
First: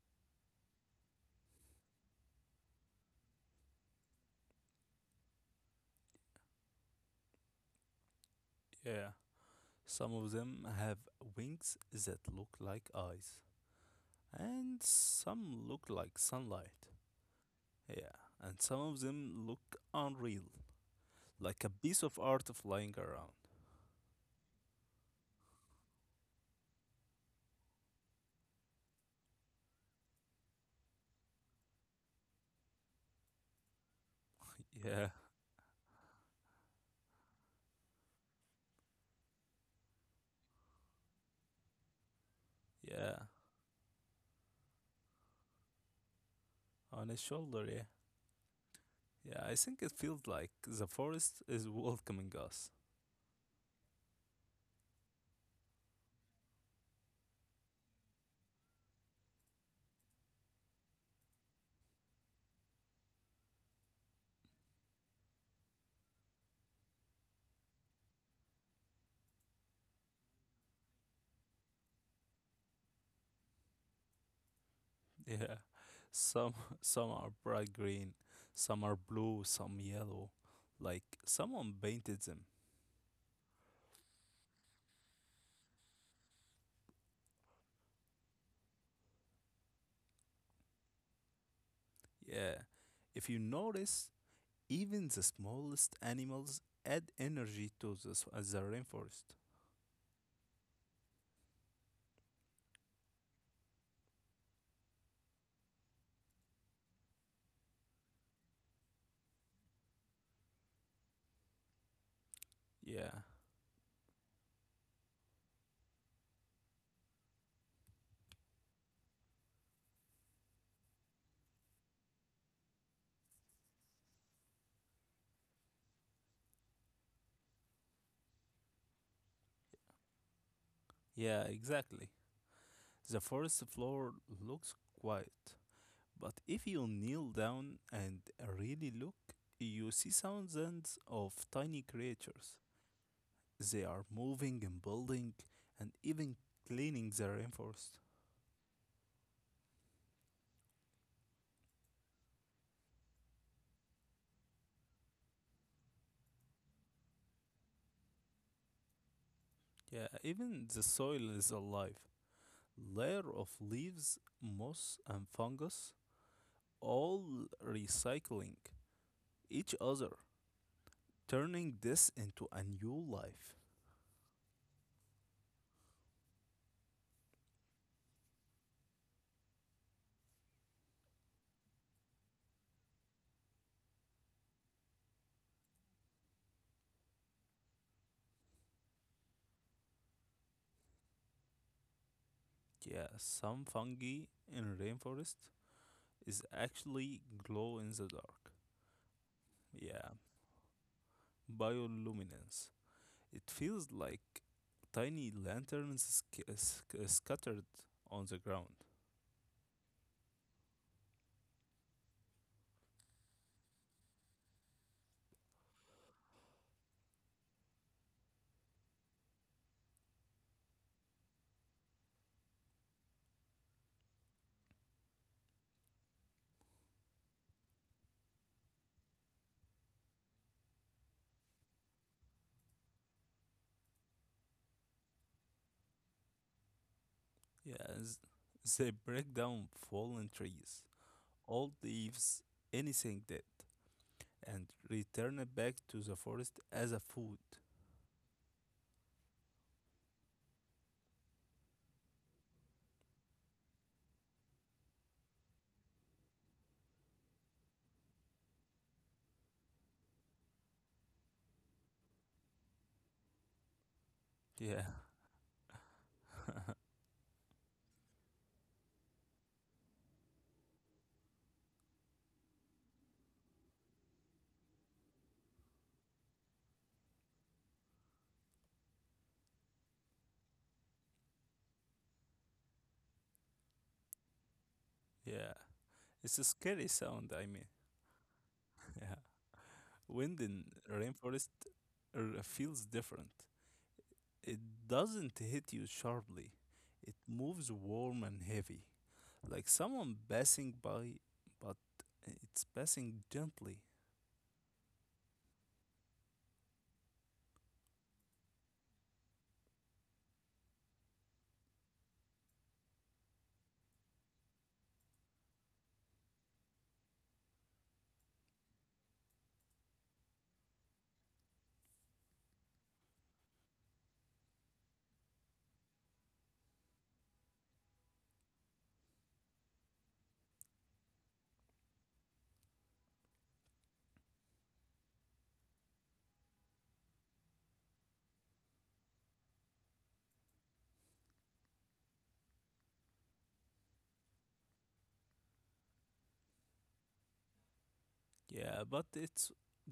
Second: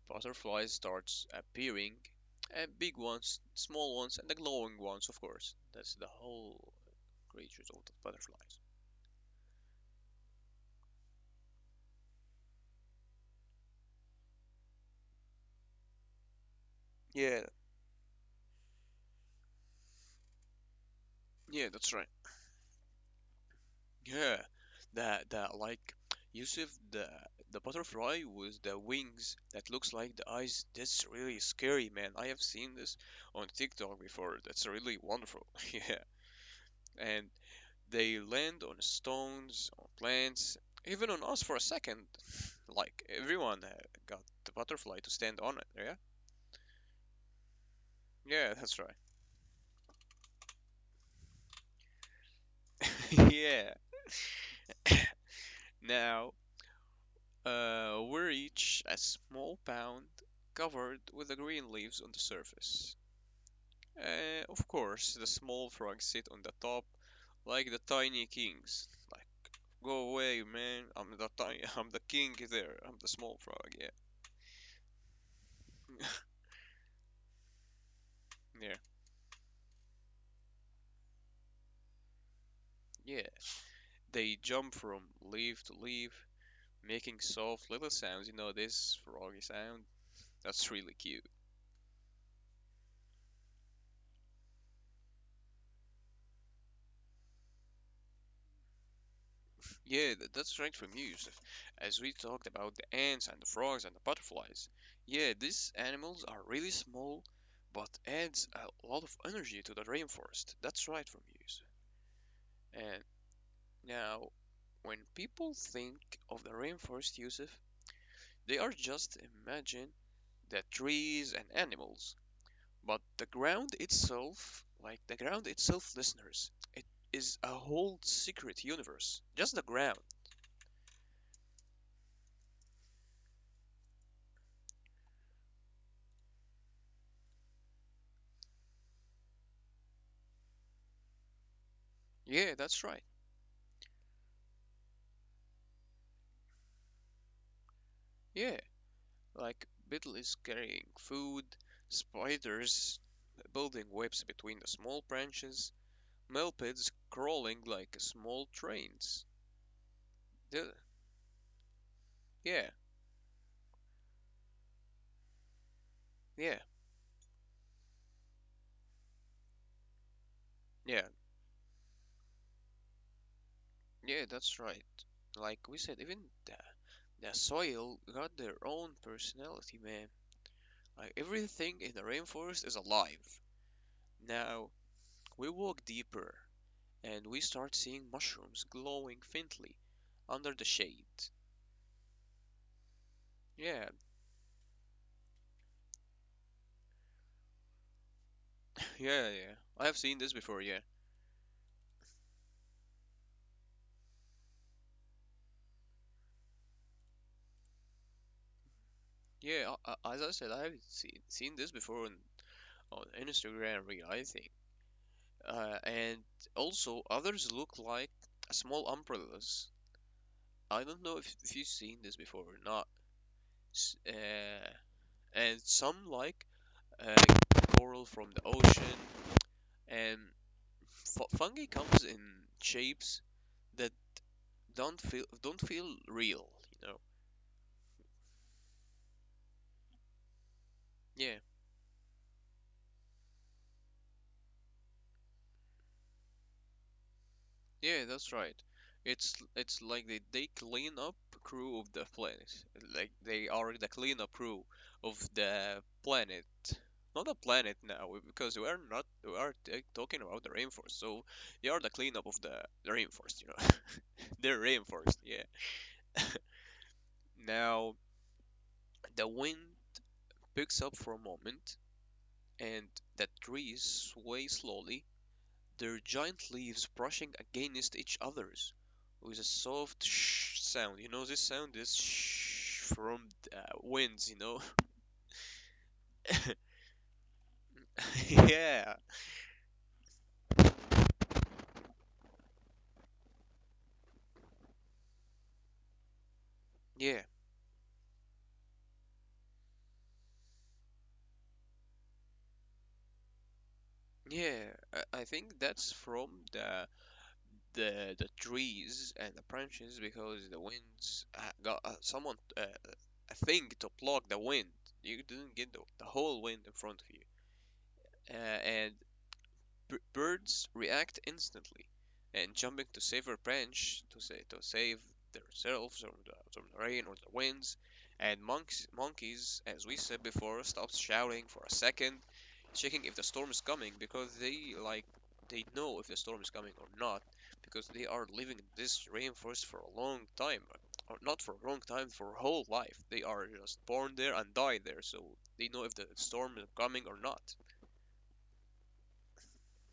[SPEAKER 1] butterflies starts appearing, and big ones, small ones, and the glowing ones, of course. That's the whole creatures or the butterflies.
[SPEAKER 2] Yeah. Some of them have wings that look like eyes, and some look like sunlight.
[SPEAKER 1] Yeah,
[SPEAKER 2] Yeah, and some of them look unreal, like
[SPEAKER 1] yeah,
[SPEAKER 2] a
[SPEAKER 1] that's
[SPEAKER 2] piece
[SPEAKER 1] right.
[SPEAKER 2] of art flying around.
[SPEAKER 1] Yeah, that that like Yusuf, the butterfly with the wings that looks like the eyes. That's really scary, man. I have seen this on TikTok before. That's really
[SPEAKER 2] yeah,
[SPEAKER 1] wonderful. Yeah, and they land on stones, on plants, even on us for a second. Like
[SPEAKER 2] yeah,
[SPEAKER 1] everyone got the butterfly to stand on it. Yeah,
[SPEAKER 2] on a shoulder, yeah.
[SPEAKER 1] yeah, that's right.
[SPEAKER 2] Yeah, I think it feels like the forest is welcoming us.
[SPEAKER 1] Yeah. Now are each a small pound covered with the green leaves on the surface. Of course, the small frogs sit on the top like the tiny kings. Like, go away, man! I'm the tiny, I'm the king there. I'm the small frog. Yeah,
[SPEAKER 2] Yeah. Some some are bright green,
[SPEAKER 1] yeah,
[SPEAKER 2] some are blue, some yellow. Like someone painted them.
[SPEAKER 1] yeah. They jump from leaf to leaf, making soft little sounds. You know this froggy sound. That's really cute.
[SPEAKER 2] Yeah. If you notice, even the smallest animals add energy to the, the rainforest.
[SPEAKER 1] Yeah, th- that's right from you, Yusuf. As we talked about the ants and the frogs and the butterflies, yeah, these animals are really small, but adds a lot of energy to the rainforest. That's right from you, Yusuf. And
[SPEAKER 2] Yeah.
[SPEAKER 1] now, when people think of the rainforest, Yusuf, they are just imagine the trees and animals, but the ground itself, like the ground itself, listeners, it is a whole secret universe. Just the ground.
[SPEAKER 2] Yeah, exactly. The forest floor looks quiet, but if you kneel down and really look, you see thousands of tiny creatures.
[SPEAKER 1] Yeah, that's right.
[SPEAKER 2] They are moving and building and even cleaning the rainforest.
[SPEAKER 1] Yeah, like Biddle is carrying food, spiders building webs between the small branches, millipedes crawling like small trains.
[SPEAKER 2] Yeah, even
[SPEAKER 1] The,
[SPEAKER 2] the soil is alive.
[SPEAKER 1] yeah,
[SPEAKER 2] Layer of leaves, moss, and fungus,
[SPEAKER 1] yeah,
[SPEAKER 2] all recycling each other,
[SPEAKER 1] yeah,
[SPEAKER 2] turning this into a new life.
[SPEAKER 1] yeah, that's right. Like we said, even the, the soil got their own personality, man. Like everything in the rainforest is alive. Now, we walk deeper and we start seeing mushrooms glowing faintly under the shade.
[SPEAKER 2] Yeah, some
[SPEAKER 1] Yeah,
[SPEAKER 2] fungi in rainforest is actually glow in the dark.
[SPEAKER 1] yeah, yeah. I have
[SPEAKER 2] Yeah,
[SPEAKER 1] seen this before. Yeah,
[SPEAKER 2] bioluminescence. It feels like tiny lanterns scattered on the ground.
[SPEAKER 1] yeah. As I said, I have seen this before on Instagram Reel. I think. And also, others look like small umbrellas. I don't know if you've seen this before or not. S- Uh, and some like uh, coral from the ocean. And fu fungi comes in shapes that don't feel real. You know.
[SPEAKER 2] Yes, they break down fallen trees,
[SPEAKER 1] Yeah.
[SPEAKER 2] old leaves, anything dead, and return it back to the forest as a food.
[SPEAKER 1] Yeah, that's right. It's like they clean up crew of the planet. Like they are the cleanup crew of the planet. Not the planet now, because we are not we are t- talking about the rainforest. So they are the cleanup of the rainforest. You know, they're
[SPEAKER 2] Yeah,
[SPEAKER 1] rainforest. Yeah. Now the wind picks up for a moment, and the trees sway slowly. Their giant leaves brushing against each others with a soft sh sound. You know this sound is sh from the winds, you know?
[SPEAKER 2] yeah. It's a scary sound, I mean.
[SPEAKER 1] Yeah.
[SPEAKER 2] Yeah. Wind in rainforest feels different. It doesn't hit you sharply.
[SPEAKER 1] Yeah.
[SPEAKER 2] It moves warm and heavy, like someone passing by, but it's passing gently.
[SPEAKER 1] Yeah. I think that's from the the trees and the branches because the winds got someone a thing to block the wind. You didn't get the whole wind in front of you. Uh, and b- birds react instantly and jumping to save a branch to say to save themselves from from the rain or the winds, and monks, monkeys as we said before stop shouting for a second, checking if the storm is coming because they like they know if the storm is coming or not, because they are living in this rainforest for a long time, or not for a long time, for a whole life they are just born there and die there, so they know if the storm is coming or not.
[SPEAKER 2] Yeah, but it's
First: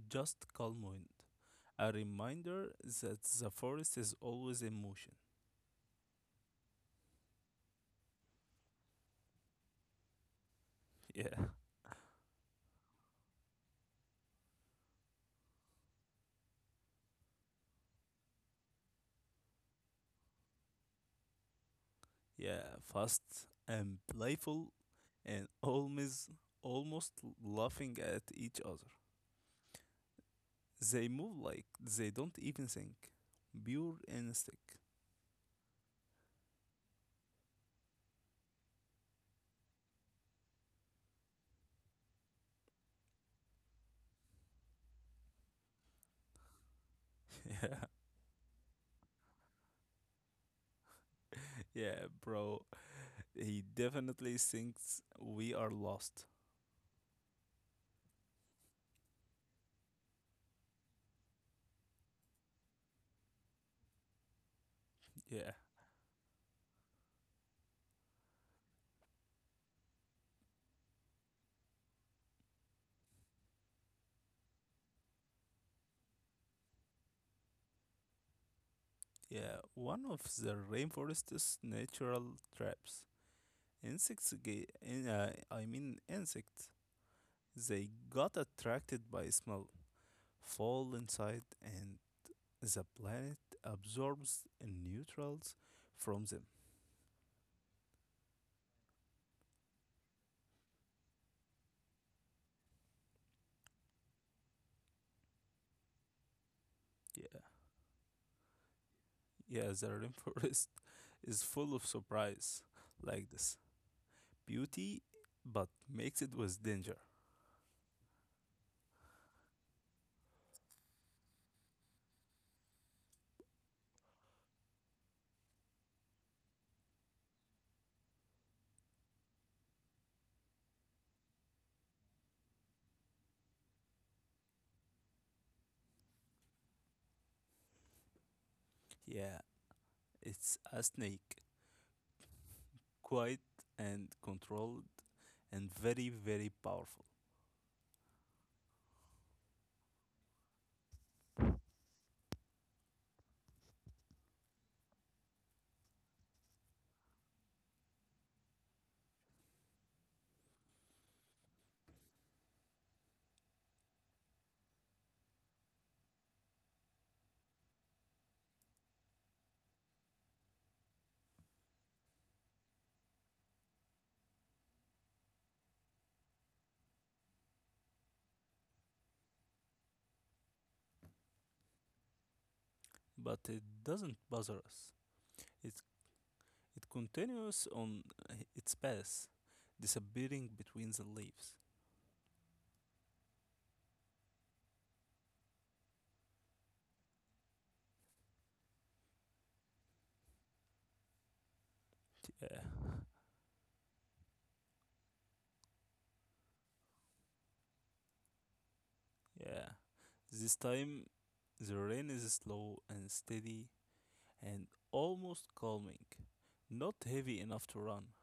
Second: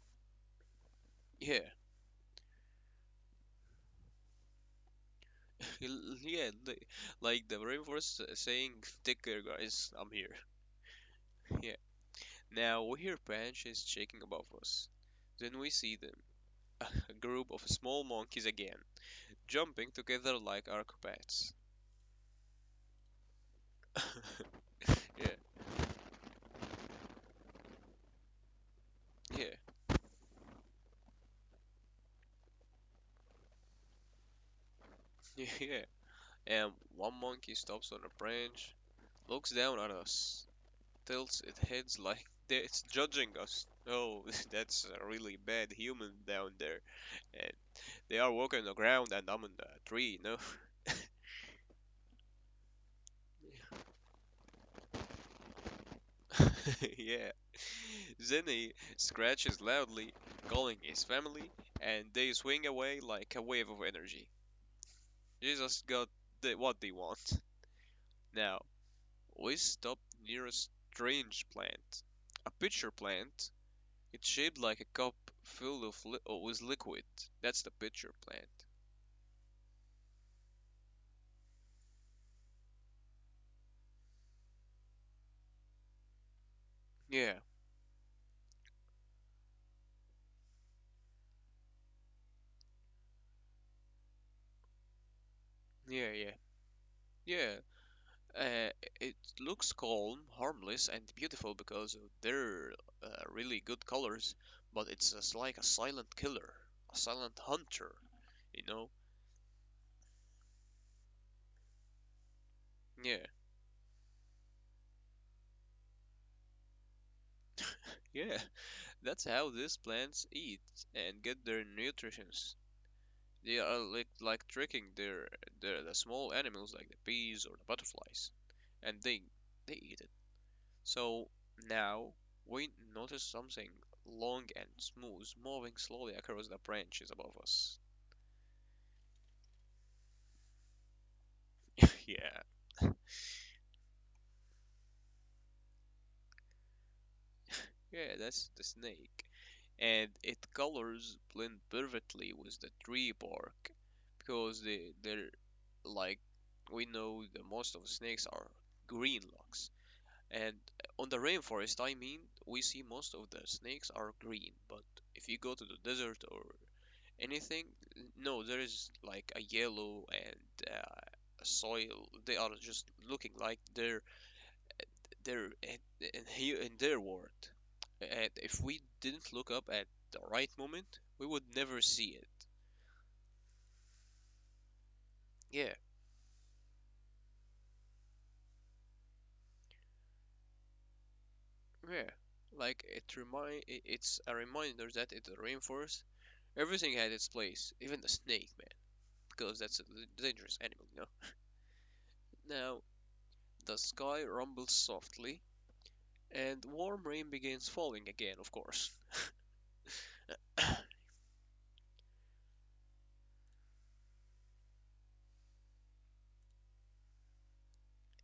[SPEAKER 2] just calm wind.
[SPEAKER 1] Yeah,
[SPEAKER 2] A reminder that the forest is always in motion.
[SPEAKER 1] yeah, the, like the rainforest saying, "Take care, guys. I'm here."
[SPEAKER 2] Yeah,
[SPEAKER 1] Yeah. Now we hear branches shaking above us. Then we see them, a group of small monkeys again, jumping together like acrobats.
[SPEAKER 2] yeah, fast and playful
[SPEAKER 1] Yeah,
[SPEAKER 2] and always almost laughing at each other.
[SPEAKER 1] yeah,
[SPEAKER 2] They move like they don't even think. Pure instinct.
[SPEAKER 1] yeah, yeah. And one monkey stops on a branch, looks down at us, tilts its head like it's judging us. Oh, that's a really bad human down there. And
[SPEAKER 2] Yeah,
[SPEAKER 1] they are walking on the ground and I'm in the tree, no?
[SPEAKER 2] yeah, bro. He definitely thinks we are lost.
[SPEAKER 1] Yeah. Then he scratches loudly, calling his family, and they swing away like a wave of energy.
[SPEAKER 2] Yeah,
[SPEAKER 1] Jesus got the, what they want. Now, we stop near a strange plant. A pitcher plant. It's shaped like a cup filled of with liquid. That's the pitcher plant.
[SPEAKER 2] yeah. One of the rainforest's natural traps. Insects get, I mean insects,
[SPEAKER 1] Yeah,
[SPEAKER 2] they got attracted by smell, fall inside, and the planet absorbs neutrals
[SPEAKER 1] yeah,
[SPEAKER 2] from
[SPEAKER 1] yeah.
[SPEAKER 2] them.
[SPEAKER 1] Yeah, Uh, it looks calm, harmless, and beautiful because of their really good colors, but it's just like a silent killer, a silent
[SPEAKER 2] Yeah,
[SPEAKER 1] hunter, you know?
[SPEAKER 2] yeah, the rainforest is full of surprise
[SPEAKER 1] Yeah,
[SPEAKER 2] like this. Beauty, but makes it with danger.
[SPEAKER 1] yeah. That's how these plants eat and get their nutrients. They are like tricking the small animals like the bees or the butterflies, and they eat it. So now we notice something long and smooth moving slowly across the branches above us.
[SPEAKER 2] Yeah, it's a snake,
[SPEAKER 1] Yeah,
[SPEAKER 2] quiet and controlled, and very, very powerful.
[SPEAKER 1] yeah, that's the snake. And its colors blend perfectly with the tree bark because they're like we know the most of snakes are green looks. And on the rainforest, I mean, we see most of the snakes are green, but if you go to the desert or anything, no, there is like a yellow and soil. They are just looking like they're their and here in their world. And if we didn't look up at the right moment, we would never see it.
[SPEAKER 2] But it doesn't bother us.
[SPEAKER 1] Yeah,
[SPEAKER 2] It It continues on its path, disappearing between the leaves.
[SPEAKER 1] yeah. Like it's a reminder that in the rainforest everything had its place, even the snake man, because that's a dangerous animal, you know.
[SPEAKER 2] Yeah,
[SPEAKER 1] Now the sky rumbles softly, and warm rain begins falling again. Of course.
[SPEAKER 2] yeah. This time the rain is slow and steady and almost calming. Not heavy enough to run,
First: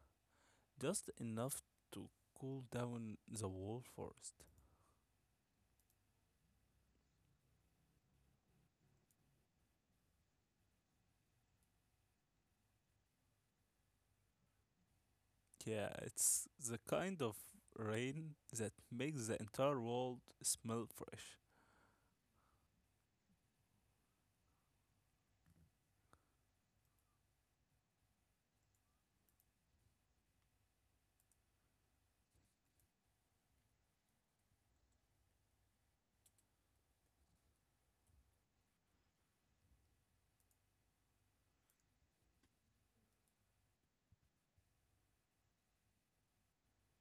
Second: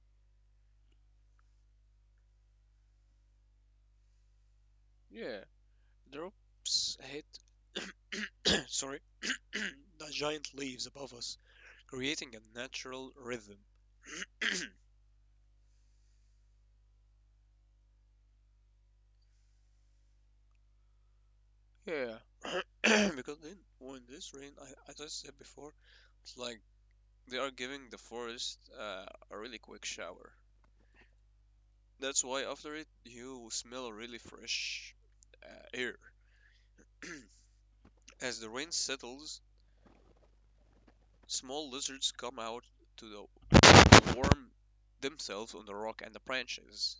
[SPEAKER 2] just enough to cool down the whole forest.
[SPEAKER 1] Yeah, drops hit. Sorry, the giant leaves above us, creating a natural rhythm.
[SPEAKER 2] Yeah, it's the kind of rain that makes the entire world smell fresh.
[SPEAKER 1] Yeah, because in when this rain, I as I said before, it's like they are giving the forest a really quick shower. That's why after it you smell really fresh uh, air. As the rain settles, small lizards come out to warm themselves on the rock and the branches.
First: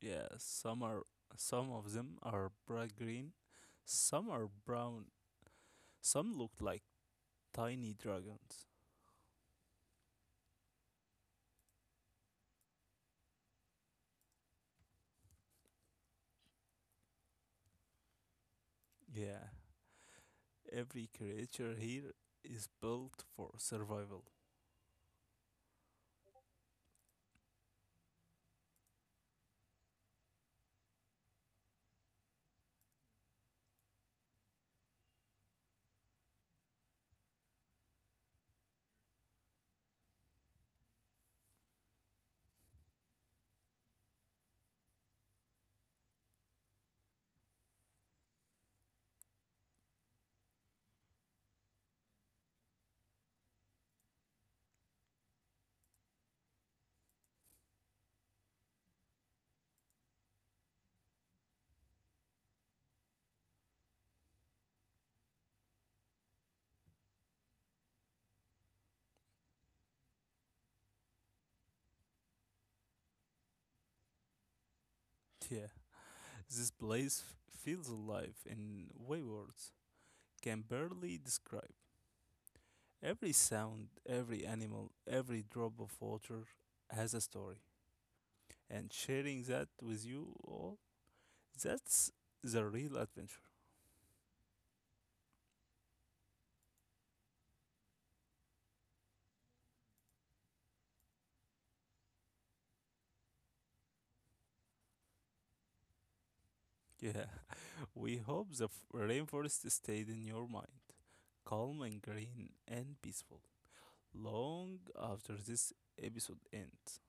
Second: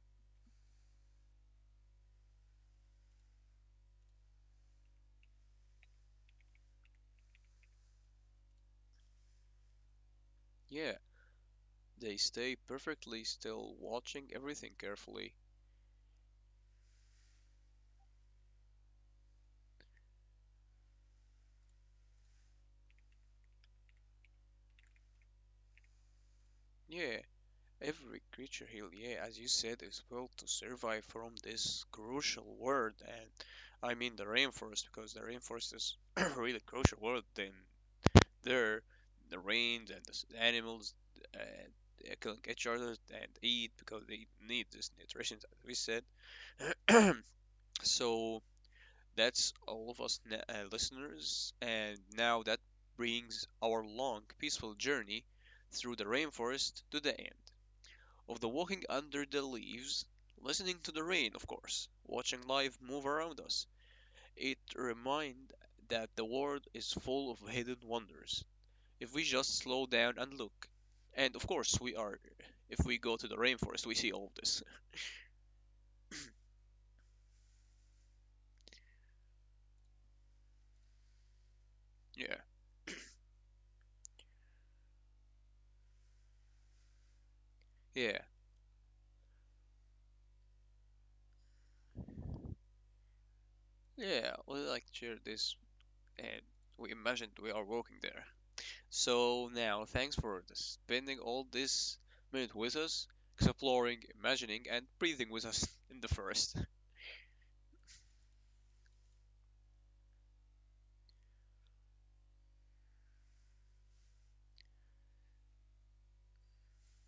[SPEAKER 2] Yeah, some are some of them are bright green, some are brown, some looked like tiny dragons.
[SPEAKER 1] Yeah, they stay perfectly still, watching everything carefully.
[SPEAKER 2] Yeah, every creature here is built for survival.
[SPEAKER 1] Yeah, every creature here, yeah, as you said, is built to survive from this crucial world, and I mean the rainforest because the rainforest is really crucial world. Then there, the rains and the animals uh, they can catch each other and eat because they need this nutrition, as we said. So that's all of us listeners, and now that brings our long, peaceful journey through the rainforest to the end. Of the walking under the leaves, listening to the rain, of course, watching life move around us. It reminds that the world is full of hidden wonders if we just slow down and look. And of course, we are. If we go to the rainforest, we see all of this.
[SPEAKER 2] Yeah, this place feels alive in way words can barely describe.
[SPEAKER 1] Yeah,
[SPEAKER 2] Every sound, every animal, every drop of water has a story.
[SPEAKER 1] yeah,
[SPEAKER 2] And sharing that with you all, that's the real adventure.
[SPEAKER 1] yeah. We like share this, and we imagined we are walking there. So now, thanks for spending all this minute with us, exploring, imagining, and breathing with us in the forest.
[SPEAKER 2] Yeah, we hope the rainforest stayed in your mind, calm and green and peaceful long after this episode ends.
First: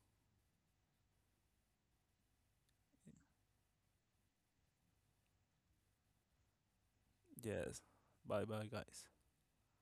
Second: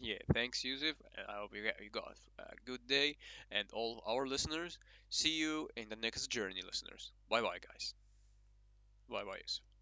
[SPEAKER 1] Yeah, thanks, Yusuf. And I hope you got a good day and all our listeners. See you in the next journey, listeners. Bye bye,
[SPEAKER 2] Yes.
[SPEAKER 1] guys.
[SPEAKER 2] Bye bye, guys.
[SPEAKER 1] Bye bye, Yusuf.